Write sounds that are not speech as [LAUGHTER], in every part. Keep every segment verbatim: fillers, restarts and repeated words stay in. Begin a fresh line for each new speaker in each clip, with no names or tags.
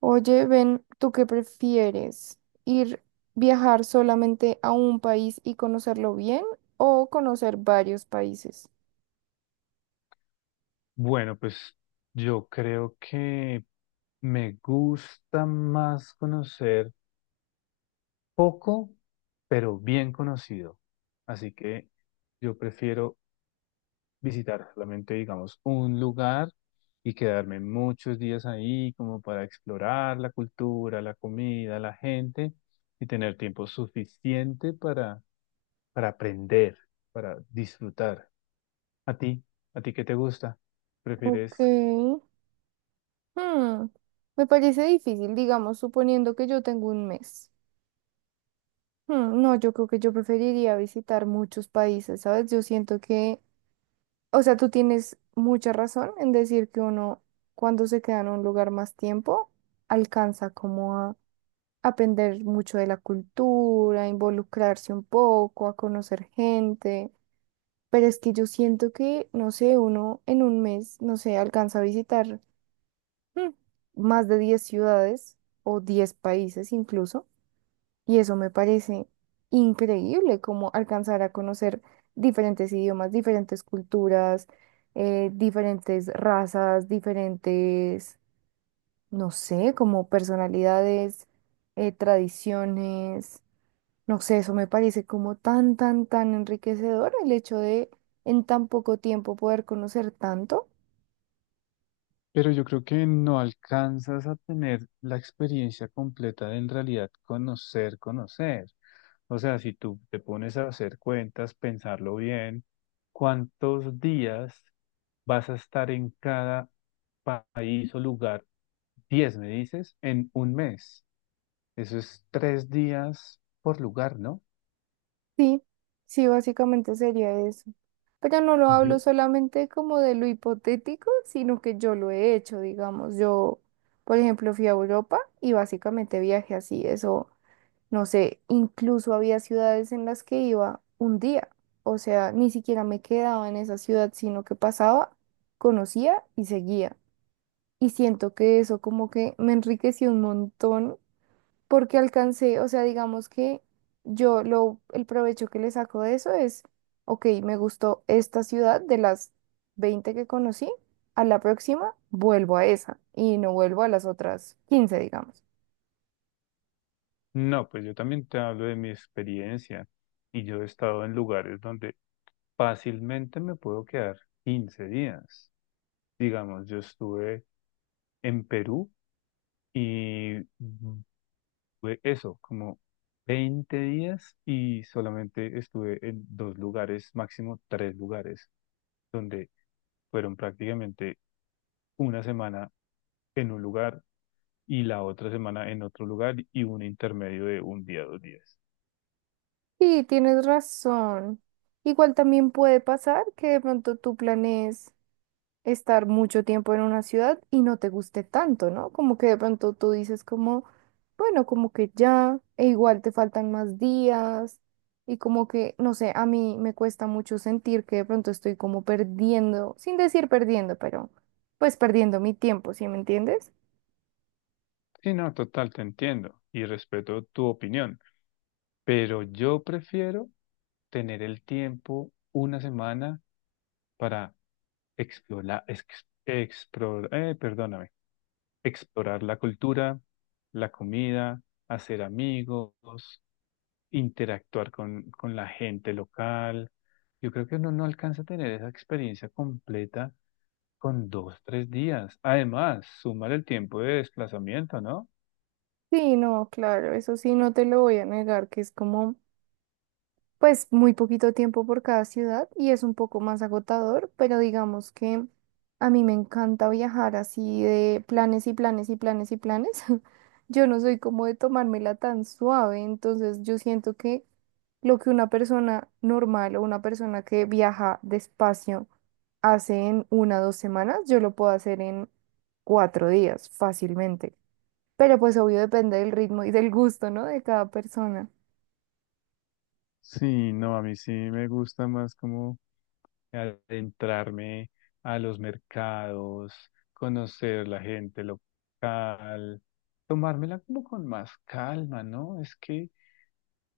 Oye, ven, ¿tú qué prefieres? ¿Ir viajar solamente a un país y conocerlo bien o conocer varios países?
Bueno, pues yo creo que me gusta más conocer poco, pero bien conocido. Así que yo prefiero visitar solamente, digamos, un lugar y quedarme muchos días ahí como para explorar la cultura, la comida, la gente y tener tiempo suficiente para, para aprender, para disfrutar. ¿A ti? ¿A ti qué te gusta?
Ok.
¿Prefieres
Hmm, Me parece difícil, digamos, suponiendo que yo tengo un mes. Hmm, no, yo creo que yo preferiría visitar muchos países, ¿sabes? Yo siento que, o sea, tú tienes mucha razón en decir que uno, cuando se queda en un lugar más tiempo, alcanza como aprender mucho de la cultura, involucrarse un poco, a conocer gente. Pero es que yo siento que, no sé, uno en un mes, no sé, alcanza a visitar mm, más de diez ciudades o diez países incluso. Y eso me parece increíble, como alcanzar a conocer diferentes idiomas, diferentes culturas, eh, diferentes razas, diferentes, no sé, como personalidades, eh, tradiciones. No sé, eso me parece como tan, tan, tan enriquecedor el hecho de en tan poco tiempo poder conocer tanto.
Pero yo creo que no alcanzas a tener la experiencia completa de en realidad conocer, conocer. O sea, si tú te pones a hacer cuentas, pensarlo bien, ¿cuántos días vas a estar en cada pa- país o lugar? Diez, me dices, en un mes. Eso es tres días por lugar, ¿no?
Sí, sí, básicamente sería eso. Pero no lo hablo
Yo.
solamente como de lo hipotético, sino que yo lo he hecho, digamos. Yo, por ejemplo, fui a Europa y básicamente viajé así, eso, no sé, incluso había ciudades en las que iba un día. O sea, ni siquiera me quedaba en esa ciudad, sino que pasaba, conocía y seguía. Y siento que eso como que me enriqueció un montón porque alcancé, o sea, digamos que yo lo, el provecho que le saco de eso es, ok, me gustó esta ciudad de las veinte que conocí, a la próxima vuelvo a esa y no vuelvo a las otras quince digamos.
No, pues yo también te hablo de mi experiencia y yo he estado en lugares donde fácilmente me puedo quedar quince días. Digamos, yo estuve en Perú y fue eso, como veinte días y solamente estuve en dos lugares, máximo tres lugares, donde fueron prácticamente una semana en un lugar y la otra semana en otro lugar y un intermedio de un día, dos días.
Sí, tienes razón. Igual también puede pasar que de pronto tú planees. estar mucho tiempo en una ciudad y no te guste tanto, ¿no? Como que de pronto tú dices como, bueno, como que ya, e igual te faltan más días y como que, no sé, a mí me cuesta mucho sentir que de pronto estoy como perdiendo, sin decir perdiendo, pero pues perdiendo mi tiempo, ¿sí me entiendes?
Sí, no, total, te entiendo y respeto tu opinión, pero yo prefiero tener el tiempo una semana para explorar, perdóname, explorar la cultura, la comida, hacer amigos, interactuar con, con la gente local. Yo creo que uno no alcanza a tener esa experiencia completa con dos, tres días. Además, sumar el tiempo de desplazamiento, ¿no?
Sí, no, claro, eso sí, no te lo voy a negar, que es como... pues muy poquito tiempo por cada ciudad y es un poco más agotador, pero digamos que a mí me encanta viajar así de planes y planes y planes y planes. [LAUGHS] Yo no soy como de tomármela tan suave, entonces yo siento que lo que una persona normal o una persona que viaja despacio hace en una o dos semanas, yo lo puedo hacer en cuatro días fácilmente. Pero pues obvio depende del ritmo y del gusto, ¿no? De cada persona.
Sí, no, a mí sí me gusta más... como... Adentrarme a los mercados, conocer la gente local, tomármela como con más calma, ¿no? Es que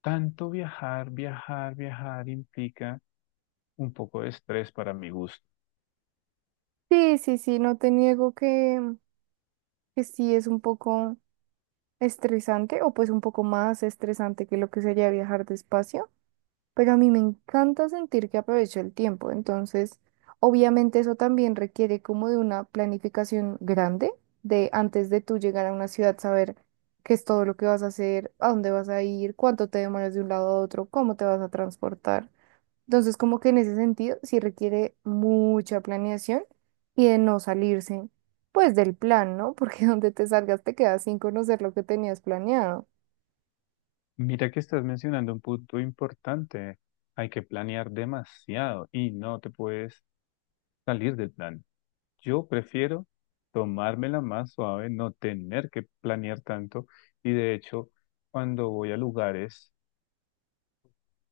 tanto viajar, viajar, viajar implica un poco de estrés para mi gusto.
Sí, sí, sí, no te niego que que sí es un poco estresante o pues un poco más estresante que lo que sería viajar despacio, pero a mí me encanta sentir que aprovecho el tiempo, entonces obviamente eso también requiere como de una planificación grande de antes de tú llegar a una ciudad saber qué es todo lo que vas a hacer, a dónde vas a ir, cuánto te demoras de un lado a otro, cómo te vas a transportar. Entonces, como que en ese sentido, sí requiere mucha planeación y de no salirse, pues, del plan, ¿no? Porque [LAUGHS] donde te salgas te quedas sin conocer lo que tenías planeado.
Mira que estás mencionando un punto importante. Hay que planear demasiado y no te puedes salir del plan. Yo prefiero tomármela más suave, no tener que planear tanto y de hecho, cuando voy a lugares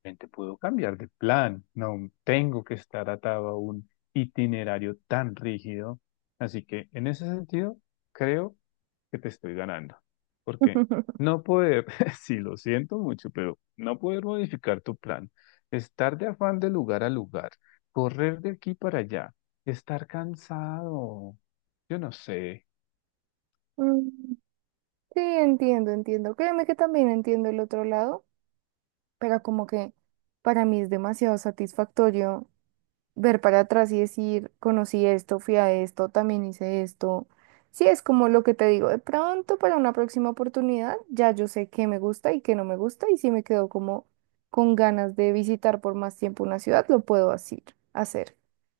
Gente, puedo cambiar de plan, no tengo que estar atado a un itinerario tan rígido. Así que en ese sentido, creo que te estoy ganando, porque
[LAUGHS]
no poder, [LAUGHS] sí lo siento mucho, pero no poder modificar tu plan, estar de afán de lugar a lugar, correr de aquí para allá, estar cansado, yo no sé.
Mm, sí, entiendo, entiendo. Créeme que también entiendo el otro lado, pero como que para mí es demasiado satisfactorio ver para atrás y decir, conocí esto, fui a esto, también hice esto. Sí, es como lo que te digo, de pronto para una próxima oportunidad ya yo sé qué me gusta y qué no me gusta y si me quedo como con ganas de visitar por más tiempo una ciudad, lo puedo así, hacer.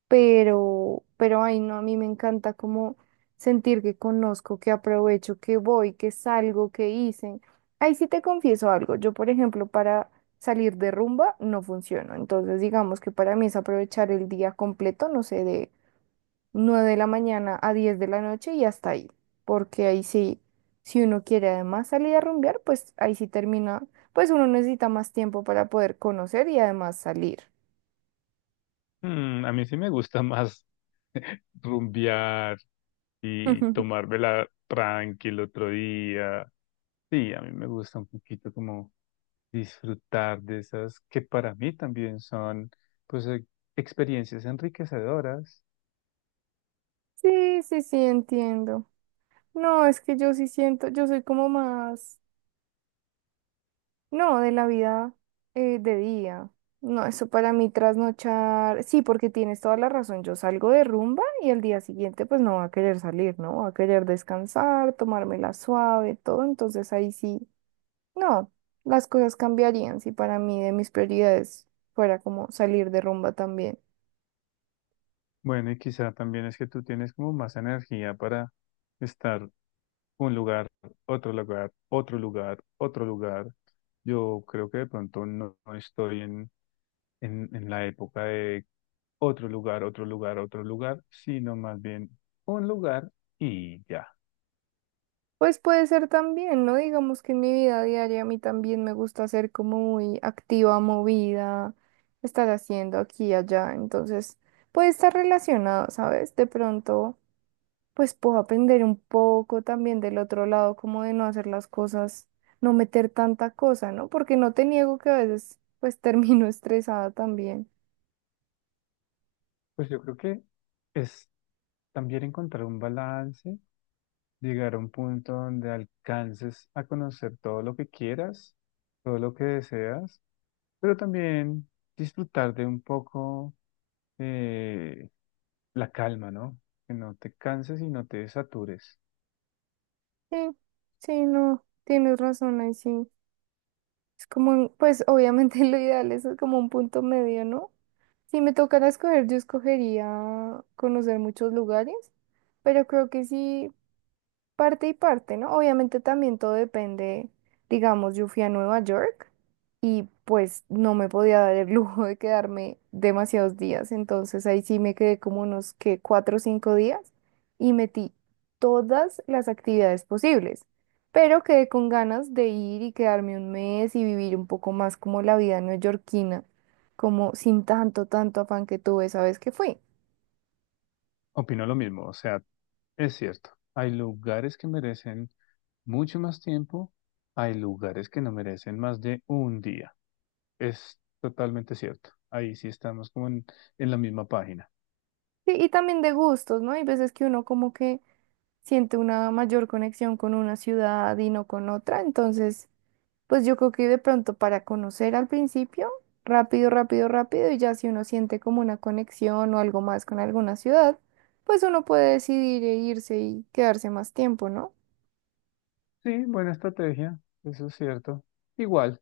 Pero, pero ay no, a mí me encanta como sentir que conozco, que aprovecho, que voy, que salgo, que hice. Ahí sí te confieso algo, yo por ejemplo para salir de rumba no funciona. Entonces, digamos que para mí es aprovechar el día completo, no sé, de nueve de la mañana a diez de la noche y hasta ahí. Porque ahí sí, si uno quiere además salir a rumbear, pues ahí sí termina, pues uno necesita más tiempo para poder conocer y además salir.
Mm, a mí sí me gusta más [LAUGHS] rumbear, y
[LAUGHS]
tomármela tranqui el otro día. Sí, a mí me gusta un poquito como disfrutar de esas que para mí también son pues e- experiencias enriquecedoras.
Sí, sí, sí, entiendo. No, es que yo sí siento, yo soy como más... No, de la vida eh, de día. No, eso para mí trasnochar. Sí, porque tienes toda la razón. Yo salgo de rumba y al día siguiente pues no va a querer salir, ¿no? Va a querer descansar, tomármela suave, todo. Entonces ahí sí, no, las cosas cambiarían si para mí de mis prioridades fuera como salir de rumba también.
Bueno, y quizá también es que tú tienes como más energía para estar un lugar, otro lugar, otro lugar, otro lugar. Yo creo que de pronto no, no estoy en, en, en la época de otro lugar, otro lugar, otro lugar, sino más bien un lugar y ya.
Pues puede ser también, ¿no? Digamos que en mi vida diaria a mí también me gusta ser como muy activa, movida, estar haciendo aquí y allá. Entonces, puede estar relacionado, ¿sabes? De pronto, pues puedo aprender un poco también del otro lado, como de no hacer las cosas, no meter tanta cosa, ¿no? Porque no te niego que a veces, pues [LAUGHS] termino estresada también.
Pues yo creo que es también encontrar un balance, llegar a un punto donde alcances a conocer todo lo que quieras, todo lo que deseas, pero también disfrutar de un poco, eh, la calma, ¿no? Que no te canses y no te satures.
Sí, sí, no, tienes razón ahí sí. Es como, un- pues obviamente [LAUGHS] lo ideal es como un punto medio, ¿no? Si me tocara escoger, yo escogería conocer muchos lugares, pero creo que sí. Parte y parte, ¿no? Obviamente también todo depende, digamos, yo fui a Nueva York y pues no me podía dar el [LAUGHS] lujo de quedarme demasiados días, entonces ahí sí me quedé como unos que cuatro o cinco días y metí todas las actividades posibles, pero quedé con ganas de ir y quedarme un mes y vivir un poco más como la vida neoyorquina, como sin tanto, tanto afán que tuve, ¿sabes? Que fui.
Opino lo mismo, o sea, es cierto, hay lugares que merecen mucho más tiempo, hay lugares que no merecen más de un día. Es totalmente cierto. Ahí sí estamos como en en la misma página.
Sí, y también de gustos, ¿no? Hay veces que uno como que siento una mayor conexión con una ciudad y no con otra. Entonces, pues yo creo que de pronto para conocer al principio, rápido, rápido, rápido, y ya si uno siente como una conexión o algo más con alguna ciudad, pues uno puede decidir e irse y quedarse más tiempo, ¿no?
Sí, buena estrategia, eso es cierto. Igual,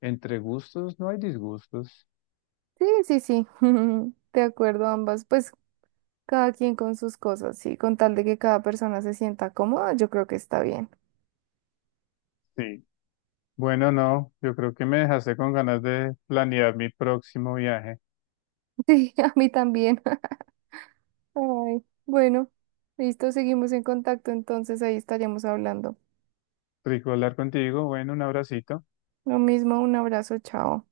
entre gustos no hay disgustos.
Sí, sí, sí, [LAUGHS] de acuerdo ambas, pues cada quien con sus cosas, sí, con tal de que cada persona se sienta cómoda, yo creo que está bien. [LAUGHS]
Sí. Bueno, no, yo creo que me dejaste con ganas de planear mi próximo viaje.
Sí, a mí también. Ay, bueno, listo, seguimos en contacto, entonces ahí estaremos hablando.
Rico hablar contigo, bueno, un abracito.
Lo mismo, un abrazo, chao.